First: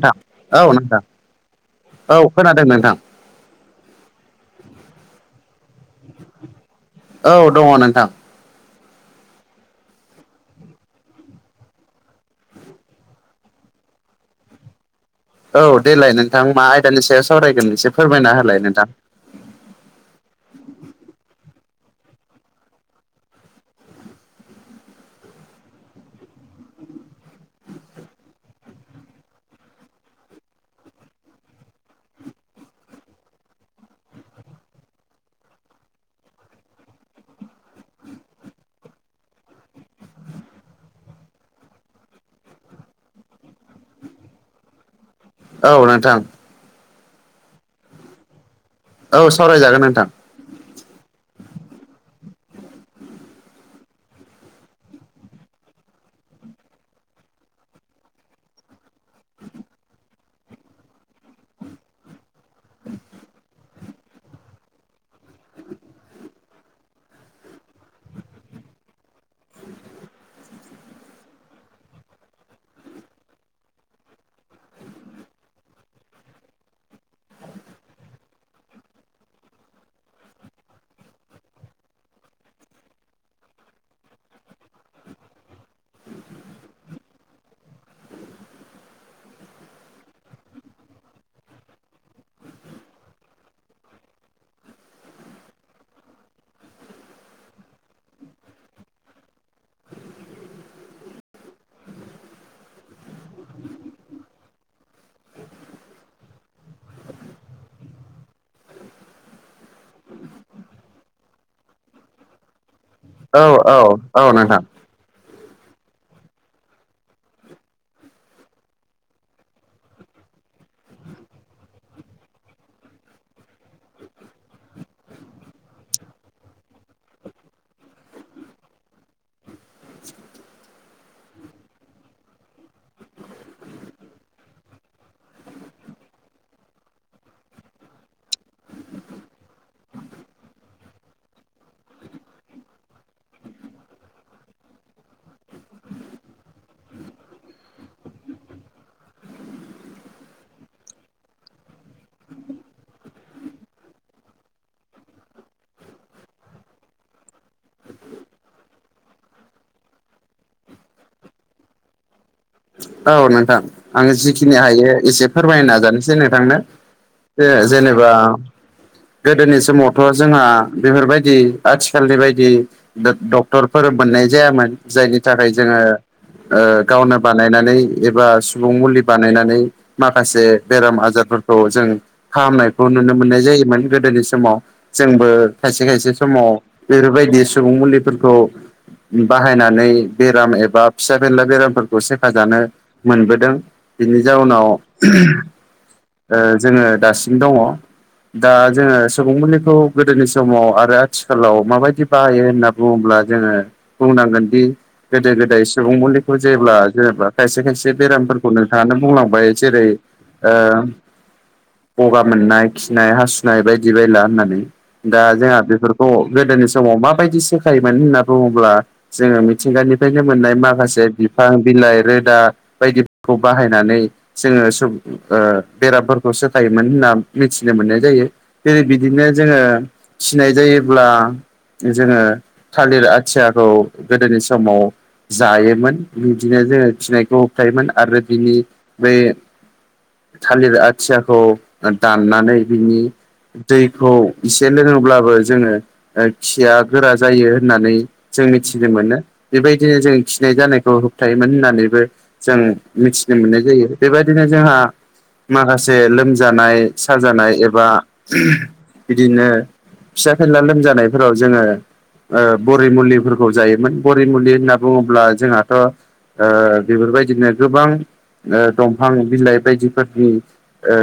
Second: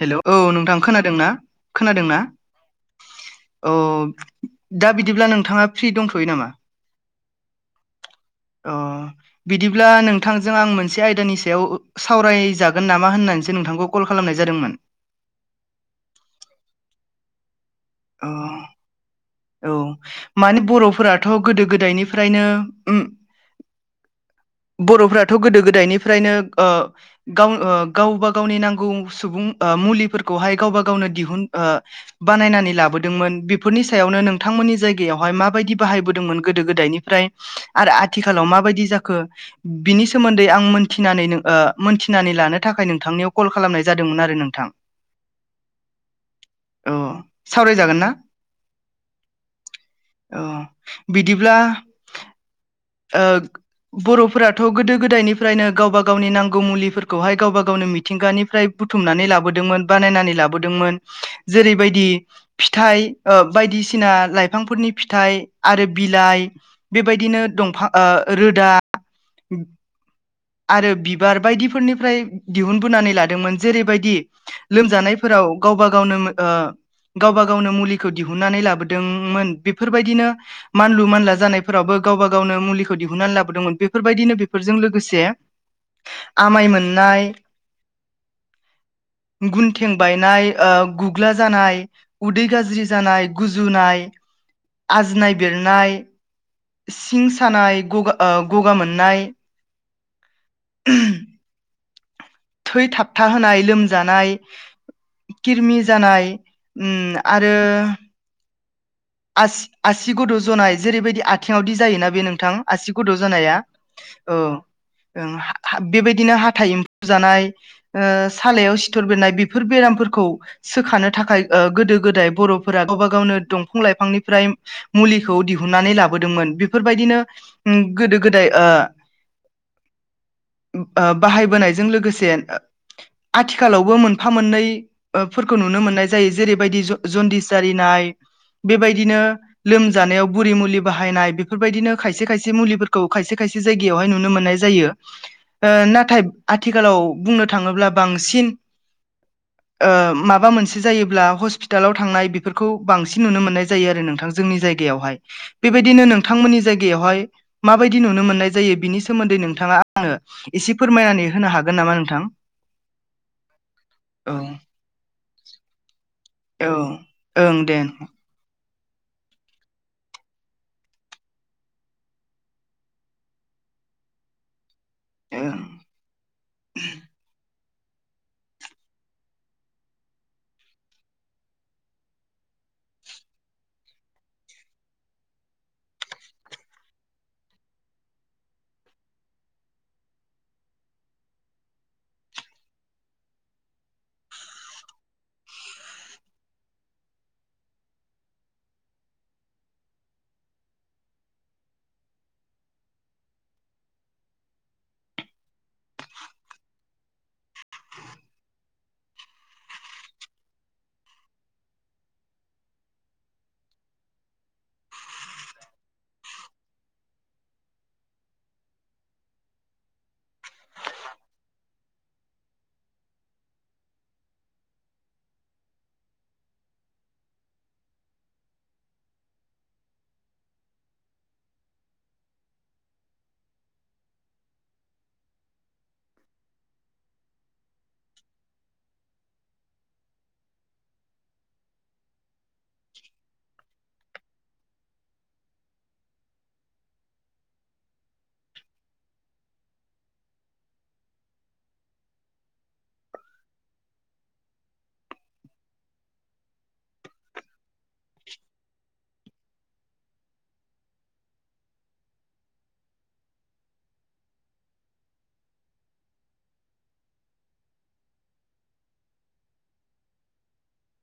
हेल' औ नोंथां खोनादोंना? खोनादों औ ना? खोनादों नोंथां औ दा बिदिब्ला नोंथाङा फ्रि दंथ'यो नामा? औ दङ नोंथां। अह बिदिब्ला नोंथांजों आं मोनसे आयदानि सायाव सावरायजागोन नामा होननानैसो नोंथांखौ कल खालामनाय जादोंमोन । औ देलाय नोंथां मा आयदानि सायाव सावरायगोन एसे अ फोरमायना होलाय नोंथां औ माने बर'फोराथ' गोदो गोदायनिफ्रायनो बर'फ्राथ' गोदो गोदायनिफ्रायनो ओ गाव गावबा गावनि नांगौ सुबुं मुलिफोरखौहाय गावबा गावनो दिहुन ओ बानायनानै लाबोदोंमोन बेफोरनि सायाव सायावनो नोंथांमोननि जायगायावहाय माबायदि बाहायबोदोंमोन गोदो- गोदायनिफ्राय आरो आथिखालाव माबायदि जाखो बिनि सोमोन्दै आं मोनथिनानै ओ मोनथिनानै लानो थाखाय नोंथांनियाव कल खालामनाय जादोंमोन आरो नोंथां। [inaudible] औ नोंथां। अ सावरायजागोन ना? औ सावरायजागोन नोंथां। औ बिदिब्ला ओ बर'फोराथ' गोदो गोदायनिफ्रायनो गावबा गावनि नांगौ मुलिफोरखौहाय गावबा गावनो मिथिंगानिफ्राय बुथुमनानै लाबोदोंमोन बानायनानै लाबोदोंमोन जेरैबायदि फिथाइ ओ बायदिसिना लाइफांफोरनि फिथाइ आरो बिलाइ बेबायदिनो दंफां ओ रोदा आरो बिबार बायदिफोरनिफ्राय दिहुनबोनानै लादोंमोन जेरैबायदि लोमजानायफोराव गावबा गावनो ओ गावबा गावनो मुलिखौ दिहुननानै लाबोदोंमोन बेफोरबायदिनो मानलु मानला जानायफोरावबो गावबा गावनो मुलिखौ दिहुननानै लाबोदोंमोन बेफोरबायदिनो बेफोरजों लोगोसे आमाय मोननाय गुन थें बायनाय ओ गुग्ला जानाय उदै गाज्रि जानाय गुजुनाय आरजिनाय बेरनाय सिं सानाय गगा ओ गगा मोननाय, [unintelligible] थै थाबथा होनाय लोमजानाय, किरमि जानाय ओम आरो आसि आसि गुद' जनाय जेरैबायदि आथिङावदि जायोना बे नोंथां आसि गोदौ औ जानाया औ औ नोंथां ओ बेबायदिनो हाथाइ एम्फौ जानाय ओ सालायाव सिथर बेननाय बेफोर बेरामफोरखौ सोखानो थाखाय गोदो गोदाय बर'फोरा गावबा गावनो दं । बिफां लाइफांनिफ्राय मुलिखौ दिहुननानै लाबोदोंमोन बेफोरबायदिनो गोदो गोदाय ओ बाहायबोनायजों लोगोसे आथिखालावबो मोनफा मोननै फोरफोरखौ नुनो मोननाय जायो जेरैबायदि जन्दिस जारिनाय बेबायदिनो लोमजानायाव बुरि मुलि बाहायनाय बेफोरबायदिनो खायसे खायसे मुलिफोरखौ खायसे खायसे जायगायावहाय नुनो मोननाय जायो । ओ नाथाय आथिखालाव बुंनो थाङोब्ला बांसिन ओ माबा मोनसे जायोब्ला हस्पिटालाव थांनाय बेफोरखौ बांसिन नुनो मोननाय जायो आरो नोंथां जोंनि जायगायावहाय बेबायदिनो नोंथांमोननि जायगायावहाय माबायदि नुनो मोननाय जायो बिनि सोमोन्दै नोंथाङा आंनो एसे फोरमायनानै होनो हागोन नामा नोंथां । औ नोंथां आं जिखिनि हायो एसे फोरमायनो नाजानि जों थांनो औ ओं दे जे-जेनेबा गोदोनि समावथ' जोंहा बेफोरबायदि आथिखालनि बायदि डक्टरफोर मोननाय जायामोन जायनि थाखाय जोङो गावनो बा बानायनै एबा सुबुं मुलि बानायनानै माखासे बेराम आजारफोरखौ जों फाहामनायखौ नुनो मोननाय जायोमोन गोदोनि समाव। जोंबो खायसे खायसे समाव बेफोरबायदि सुबुं मुलिफोरखौ बाहायनानै बेराम एबा फिसा फेनला बेरामफोर खौ सेफाजानो मोनबोदों बिनि जाउनाव जोङो दासिम दङ दा जोङो सुबुं मुलिखौ गोदोनि समाव आरो आथिखालाव माबायदि बाहायो होनना बुङोब्ला जोङो बुंनांगोन दि गोदो गोदाय सुबुं मुलिखौ जेब्ला जेनेबा खायसे-खायसे बेरामफोरखौ नोंथाङानो बुंलांबाय जेरै ओ गगा मोननाय खिनाय हासुनाय बायदि बायला होननानै। दा जोंहा बेफोरखौ गोदोनि समाव माबायदि सोखायोमोन होनना बुङोब्ला जोङो मिथिंगानिफ्रायनो मोननाय माखासे बिफां बिलाइ रो रोदा बायदिखौ बाहायनानै जोङो सुब ओ बेरामफोरखौ सोखायोमोन होनना मिथिनो मोननाय जायो। जेरै बिदिनो जोङो फखनाय जायोब्ला जोङो थालिर आथियाखौ गोदोनि समाव जायोमोन। बिदिनो जोङो गिनायखौ होबथायोमोन आरो बिनि बै थालिर आथियाखौ दाननानै बिनि दैखौ एसे लोङोब्लाबो जोङो खिया गोरा जायो होननानै जों मिथिनो मोनो। बेबायदिनो जों खिनाय जानायखौ होब थायोमोन होननानैबो जों मिथिनो मोननाय जायो। बेबायदिनो जोंहा माखासे लोमजानाय साजानाय एबा बिदिनो फिसा फेनला लोमजानायफोराव जोङो ओ बरि मुलिफोरखौ जायोमोन । बरि मुलि होनना बुङोब्ला जोंहाथ' ओ बेफोरबायदिनो गोबां ओ दंफां बिलाइ बायदिफोरनि ओ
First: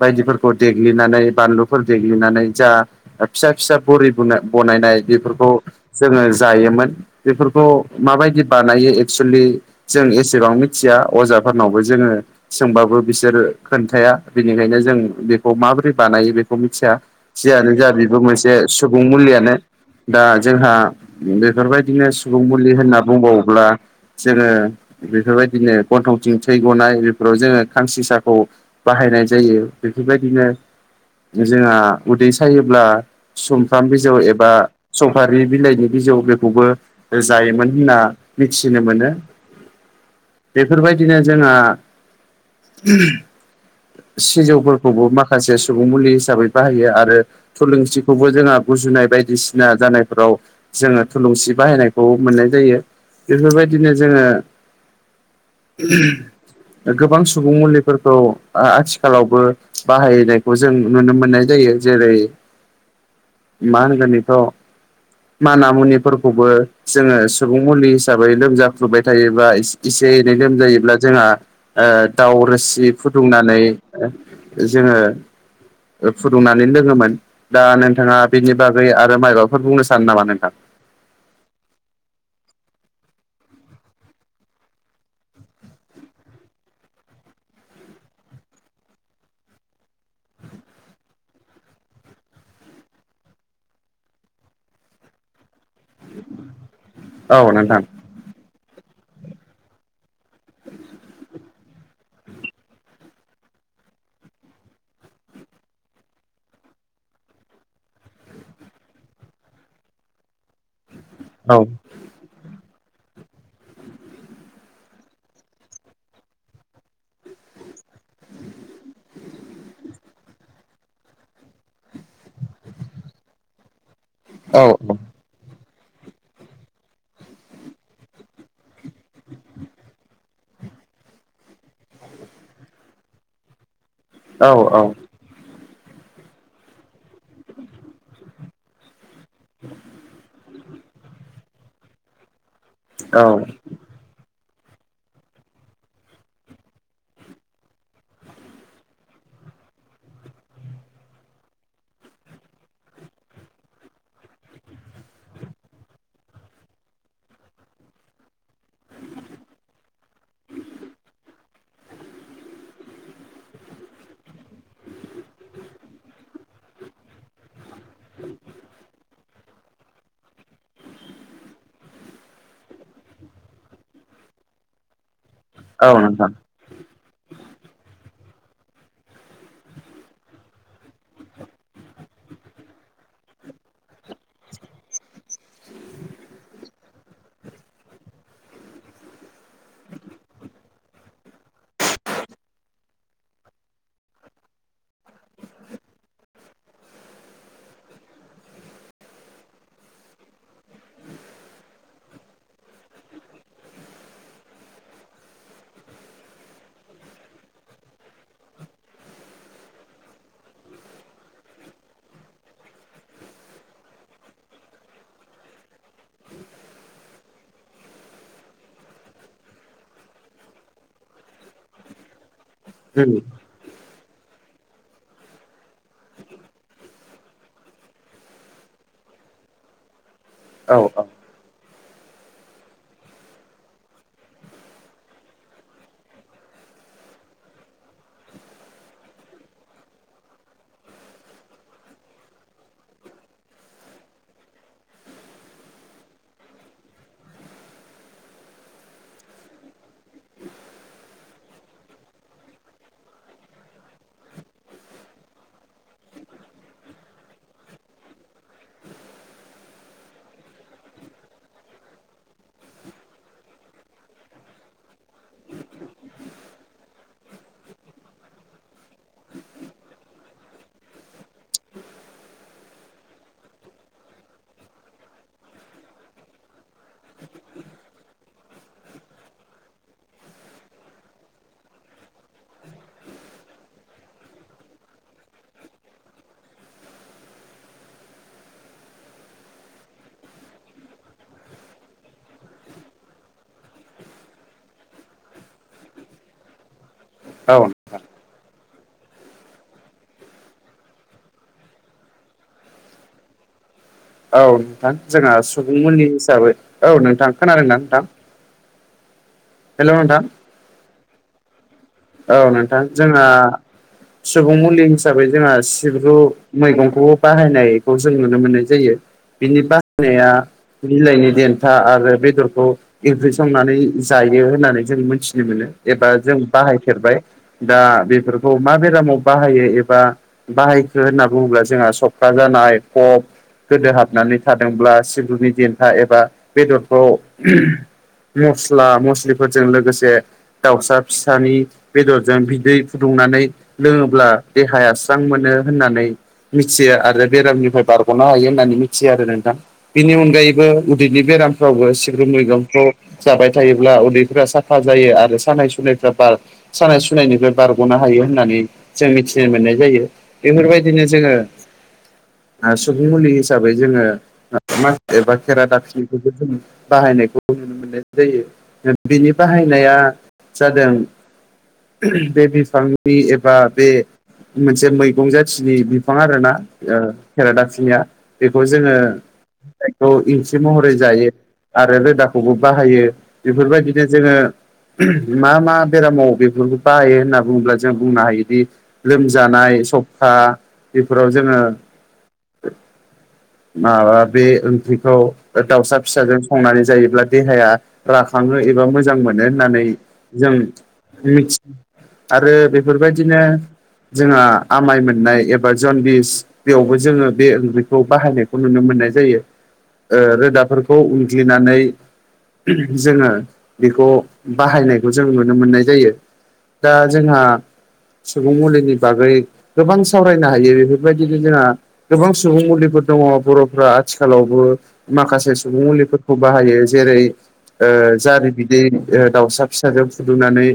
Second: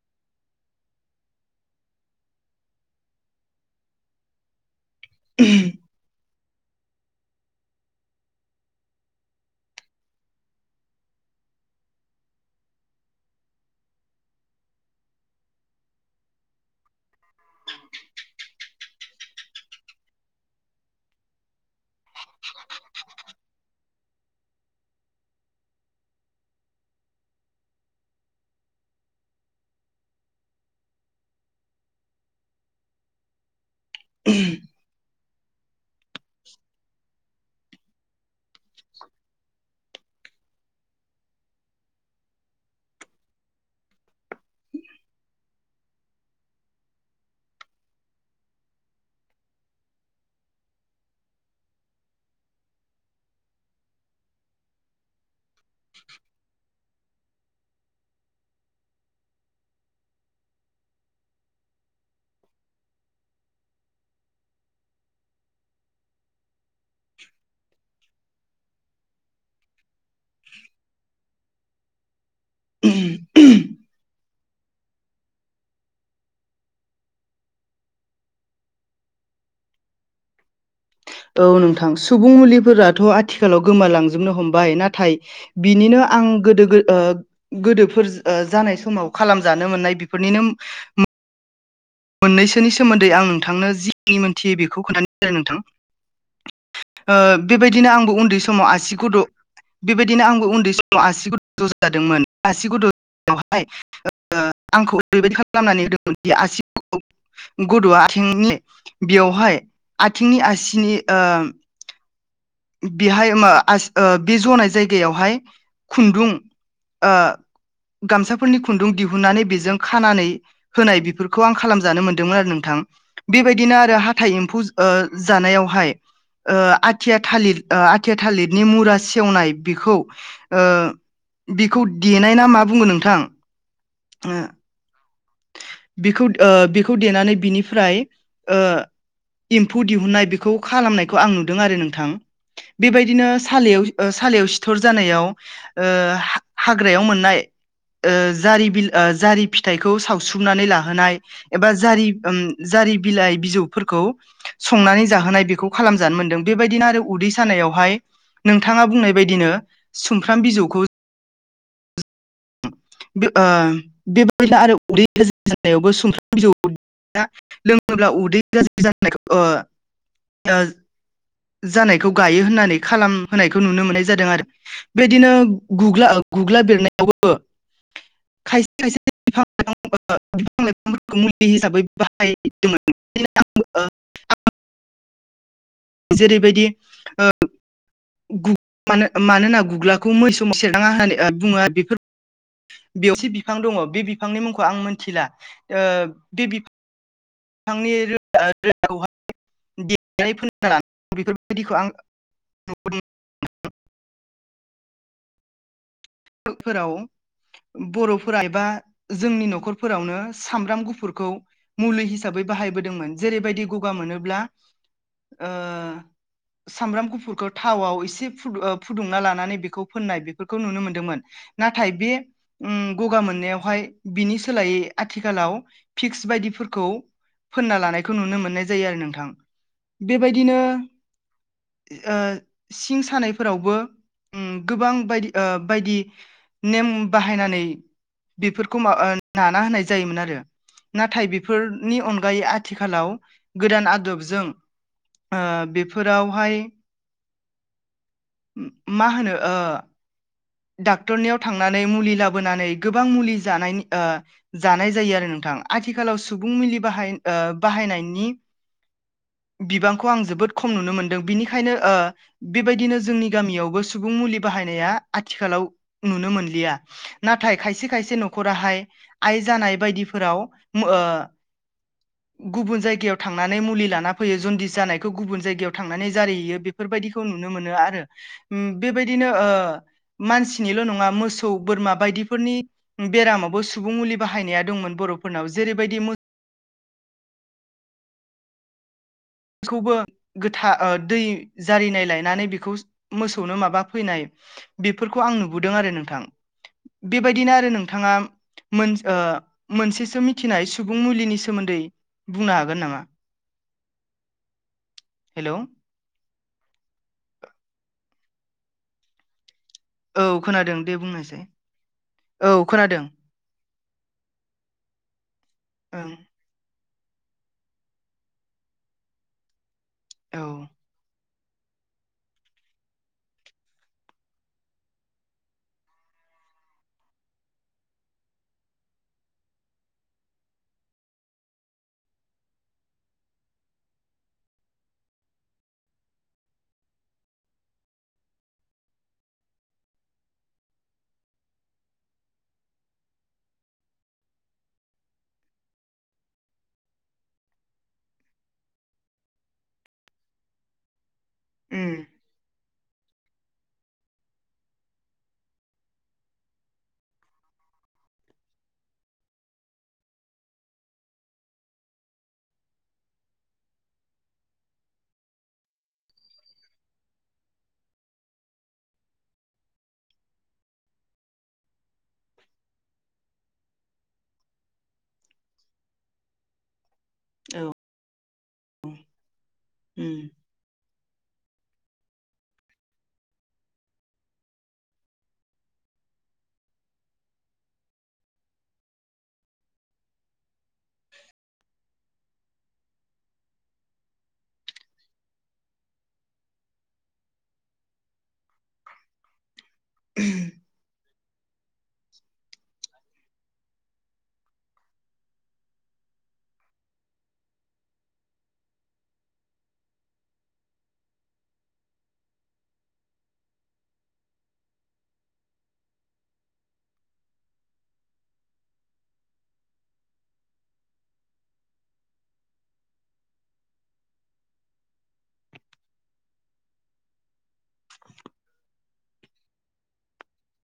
बायदिफोरखौ देग्लिनानै बानलुफोर देग्लिनानै जा फिसा-फिसा बरि ब बनायनाय बेफोरखौ जोङो जायोमोन बेफोरखौ माबायदि बानायो एक्सुेलि जों एसेबां मिथिया अजाफोरनावबो जोङो सोंबाबो बिसोर खोन्थाया बेनिखायनो जों बेखौ माबोरै बानायो बेखौ मिथिया। जियानो जा बिबो मोनसे सुबुं मुलियानो। दा जोंहा बेफोरबायदिनो सुबुं मुलि होनना बुंबावो अब्ला जोङो बेफोरबायदिनो गन्थंथिं थै गनाय बेफोराव जोङो खांसिसाखौ बाहायनाय जायो बेफोरबायदिनो जोंहा उदै सायोब्ला समफ्राम बि जौ एबा सफारि बिलाइनि बिजौ बेखौबो जायोमोन होनना मिथिनो मोनो ।बेफोरबायदिनो जोंहा [unintelligible] सिजौफोरखौबो माखासे सुबुं मुलि हिसाबै बाहायो आरो थुलुंथिखौबो जोंहा गुजुनाय बायदिसिना जानायफोराव जोङो थुलुंसि बाहायनायखौ मोननाय जायो। बेफोरबायदिनो जोङो गोबां सुबुं मुलिफोरखौ आथिखालावबो बाहायनायखौ जों नुनो मोननाय जायो। जेरै [unintelligible] मा होनगोन बेखौ माना मुनिफोरखौबो जोङो सुबुं मुलि हिसाबै लोमजाफ्लुबाय थायोब्ला एसे एनै लोमजायोब्ला जोंहा ओ दाउ रोसि फुदुंनानै औ जोङो फुदुंनानै लोङोमोन। दा नोंथाङा बिनि बागै आरो माइबाफोर बुंनो सानो नामा नों औ नोंथां सुबुं मुलिफोराथ' आथिखालाव गोमालांजोबनो हमबाय। नाथाय बिनिनो आं गोदो गो ओ गोदोफोर ओ जानाय समाव खालामजानो मोननाय बेफोरनिनो मो मोननैसोनि सोमोन्दै आं नोंथांनो जि मोनथियो बेखौ खोनथानि नोंथां ओ औ नोंथां बेबायदिनो आंबो उन्दै समाव आसि गद' बेबायदिनो आंबो उन्दै समाव आसि गज' जादोंमोन। आसि गद'आवहाय ओ ओ आंखौ बेबायदि खालामनानै होदोंमोनदि आसि गद'आ आथिंनिले बेवहाय आथिंनि आसिनि ओ औ बेहाय मो आसि ओ बे जनाय जायगायावहाय खुन्दुं ओ गामसाफोरनि खुन्दुं दिहुन्नानै बेजों खानानै होनाय बेफोरखौ आं खालामजानो मोन्दोंमोन आरो नोंथां। बेबायदिनो आरो हाथाइ एम्फौ औ ओ जानायावहाय ओ आथिआ थालिर ओ आथिया थालिरनि मुरा सेवनाय बेखौ ओ बेखौ देनाय ना मा बुङो नोंथां‌। औ औ। बेखौ ओ बेखौ देनानै बिनिफ्राय ओ एम्फौ दिहुननाय बेखौ खालामनायखौ आं नुदों आरो नोंथां। औ बेबायदिनो सालायाव ओ सालायाव सिथर जानायाव ओ हा-हाग्रायाव मोननाय ओ जारि बिल जारि फिथाइखौ सावस्रुमनानै लाहोनाय एबा जारि ओम जारि बिलाइ बिजौफोरखौ संनानै जाहोनाय बेखौ खालामजानो मोन्दों। बेबायदिनो आरो उदै सानायावहाय नोंथाङा बुंनाय बायदिनो सुमफ्राम बिजौखौ ओ बे [unintelligible] उदै गाज्रि जानायावबो सुमफ्राम बिजौ [unintelligible] लोङोब्ला उदै गाज्रि जानायखौ ओ ओ जानायखौ गायो होननानै खालाम होनायखौ नुनो मोननाय जादों आरो। बेदिनो औ गुग्ला नोंथां गुग्ला बेरनायावबो खायसे खायसे बिफां-लाइफां ओ बिफां-लाइफांफोरखौ मुलि हिसाबै बाहायदोंमोन। ओ [inaudible] जेरैबायदि ओ गु मानो-मानोना गुग्लाखौ मैसोम सेरनाङा ओ होननानै बुङो आरो बेफोर बेवसे बिफां दङ बे बिफांनि मुंखौ आं मोनथिला। ओ बे बिफां नि रोदा-रोदाखौहाय देनानै फोनना लानांगौ बेफोरबायदिखौ आं फोराव बर'फोरा एबा जोंनि न'खरफोरावनो सामब्राम गुफुरखौ मुलि हिसाबै बाहायबोदोंमोन। जेरैबायदि गगा मोनोब्ला ओ सामब्राम गुफुरखौ थावआव एसे फुदु-ओ-फुदुंना लानानै बेखौ फोननाय बेफोरखौ नुनो मोन दोमोन। नाथाय बे उम गगा मोननायावहाय बिनि सोलायै आथिखालाव फिक्स बायदिफोरखौ फोनना लानायखौ नुनो मोननाय जायो आरो नोंथां। बेबायदिनो औ ओ सिं सानायफोरावबो उम गोबां बायदि ओ बायदि नेम बाहायनानै बेफोरखौ मो ओ नाना होनाय जायोमोन आरो। नाथाय बेफोरनि अनगायै आथिखालाव गोदान आदबजों ओ बेफोरावहाय [inaudible] म-मा होनो ओ डाक्टरनियाव थांनानै मुलि लाबोनानै गोबां मुलि जानायनि जानाय जायो आरो नोंथां आथिखालाव सुबुं मलि बाहाय बाहायनायनि बिबांखौ आं जोबोद खम नुनो मोनदों बिनिखायनो बेबायदिनो जोंनि गामियावबो सुबुं मुलि बाहायनाया आथिखालाव नुनो मोनलिया नाथाय खायसे खायसे न'खराहाय आइ जानाय बायदिफोराव मो ओ गुबुन जायगायाव थांनानै मुलि लाना फैयो जनदिस जानायखौ गुबुन जायगायाव थांनानै जारिहैयो बे बेफोरबायदिखौ नुनो मोनो आरो। उम बेबायदिनो ओ मानसिनिल' नङा मोसौ बोरमा बायदिफोरनि बेरामावबो सुबुं मुलि बाहायनाया दंमोन बर'फोरनाव जेरैबायदि बेखौबो गोथार ओ दै जारिनाय लायनानै बेखौ मोसौनो माबा फैनाय बेफोरखौ आं नुबोदों आरो नोंथां बेबायदिनो औ आरो नों औ नोंथाङा मोन ओ मोनसेसो मिथिनाय सुबुं मुलिनि सोमोन्दै बुंनो हागोन नामा? औ नोंथां जोंहा हेलौ सुबुंमोननि हिसाबै औ नोंथां खोनादोंनाा नोंथां हेल' औ नोंथां खोनादों दे बुंनायसाय औ नोंथां जोंहा सुबुं मुलि हिसाबै जोंहा सिब्रु ओं मैगंखौबो बाहायनायखौ जों नुनो मोननाय जायो बिनि बा औ बिलाइनि देन्था आरो बेदरखौ ओंख्रि संनानै जायो होननानै जों मोनथिनो मोनो एबा जों बाहाय फेरबाय दा बेफोरखौ मा बेरामाव बाहायो एबा बाहायखो होनना बुङोब्ला जोंहा सख्रा जानाय खफ गोदो हाबनानै थादोंब्ला सिगुनि देन्था एबा बेदरखौ मस्ला मस्लिफोरजों लोगोसे दाउसा फिसानि बेदरजों बिदै फुदुंनानै लोङोब्ला देहाया स्रां मोनो होननानै मिथियो आरो बेरामनिफ्राय बारग'नो हायो होननानै मिथियो आरो नोंथां बेनि अनगायैबो उदैनि बेरामफ्रावबो उम सिब्रु मैगंखौ जाबाय थायोब्ला उन्दैफ्रा साफा जायो आरो सानाय सुनायफ्रा बार सानाय सुनायनिफ्राय बारग'नो हायो होननानै जों मिथिनो मोननाय जायो। बेफोरबायदिनो जोङो ओ सुबुं मुलि हिसाबै जोङो [unintelligible] एबा खेरा दािनिखौबो जों बाहायनायखौ नुनो मोननाय जायो बिनि बाहायनाया जादों बे बिफांनि एबा बे मोनसे मैगं जाथिनि बिफां आरोना खेरादाफिनिया बेखौ जोङो महरै जायो आरो रोदाखौबो बाहायो बेफोरबायदिनो जोङो मा मा बेरामाव बे बेफोरखौ बाहायो होनना बुङोब्ला जों बुंनो हायोदि लोमजानाय सखा बेफोराव जोङो [inaudible] माबा बे ओंख्रिखौ दाउसा फिसाजों संनानै जायोब्ला देहाया राखाङो एबा मोजां मोनो होननानै उम जों मिथि आरो बेफोरबायदिनो जोंहा आमाय मोननाय एबा जनबिस बेयावबो जोङो बे ओंख्रिखौ बाहायनायखौ नुनो मोननाय जायो। ओ रोदाफोरखौ उनग्लिनानै जोङो बेखौ बाहायनायखौ जों नुनो मोननाय जायो दा जोंहा सुबुं मुलिनि बागै गोबां सावरायनो हायो बेफोरबायदिनो जोंहा गोबां सुबुं मुलिफोर दङ बर'फ्रा आथिखालावबो माखासे सुबुं मुलिफोरखौ बाहायो जेरै ओ जारि बिदै दाउसा फिसाजों फुदुंनानै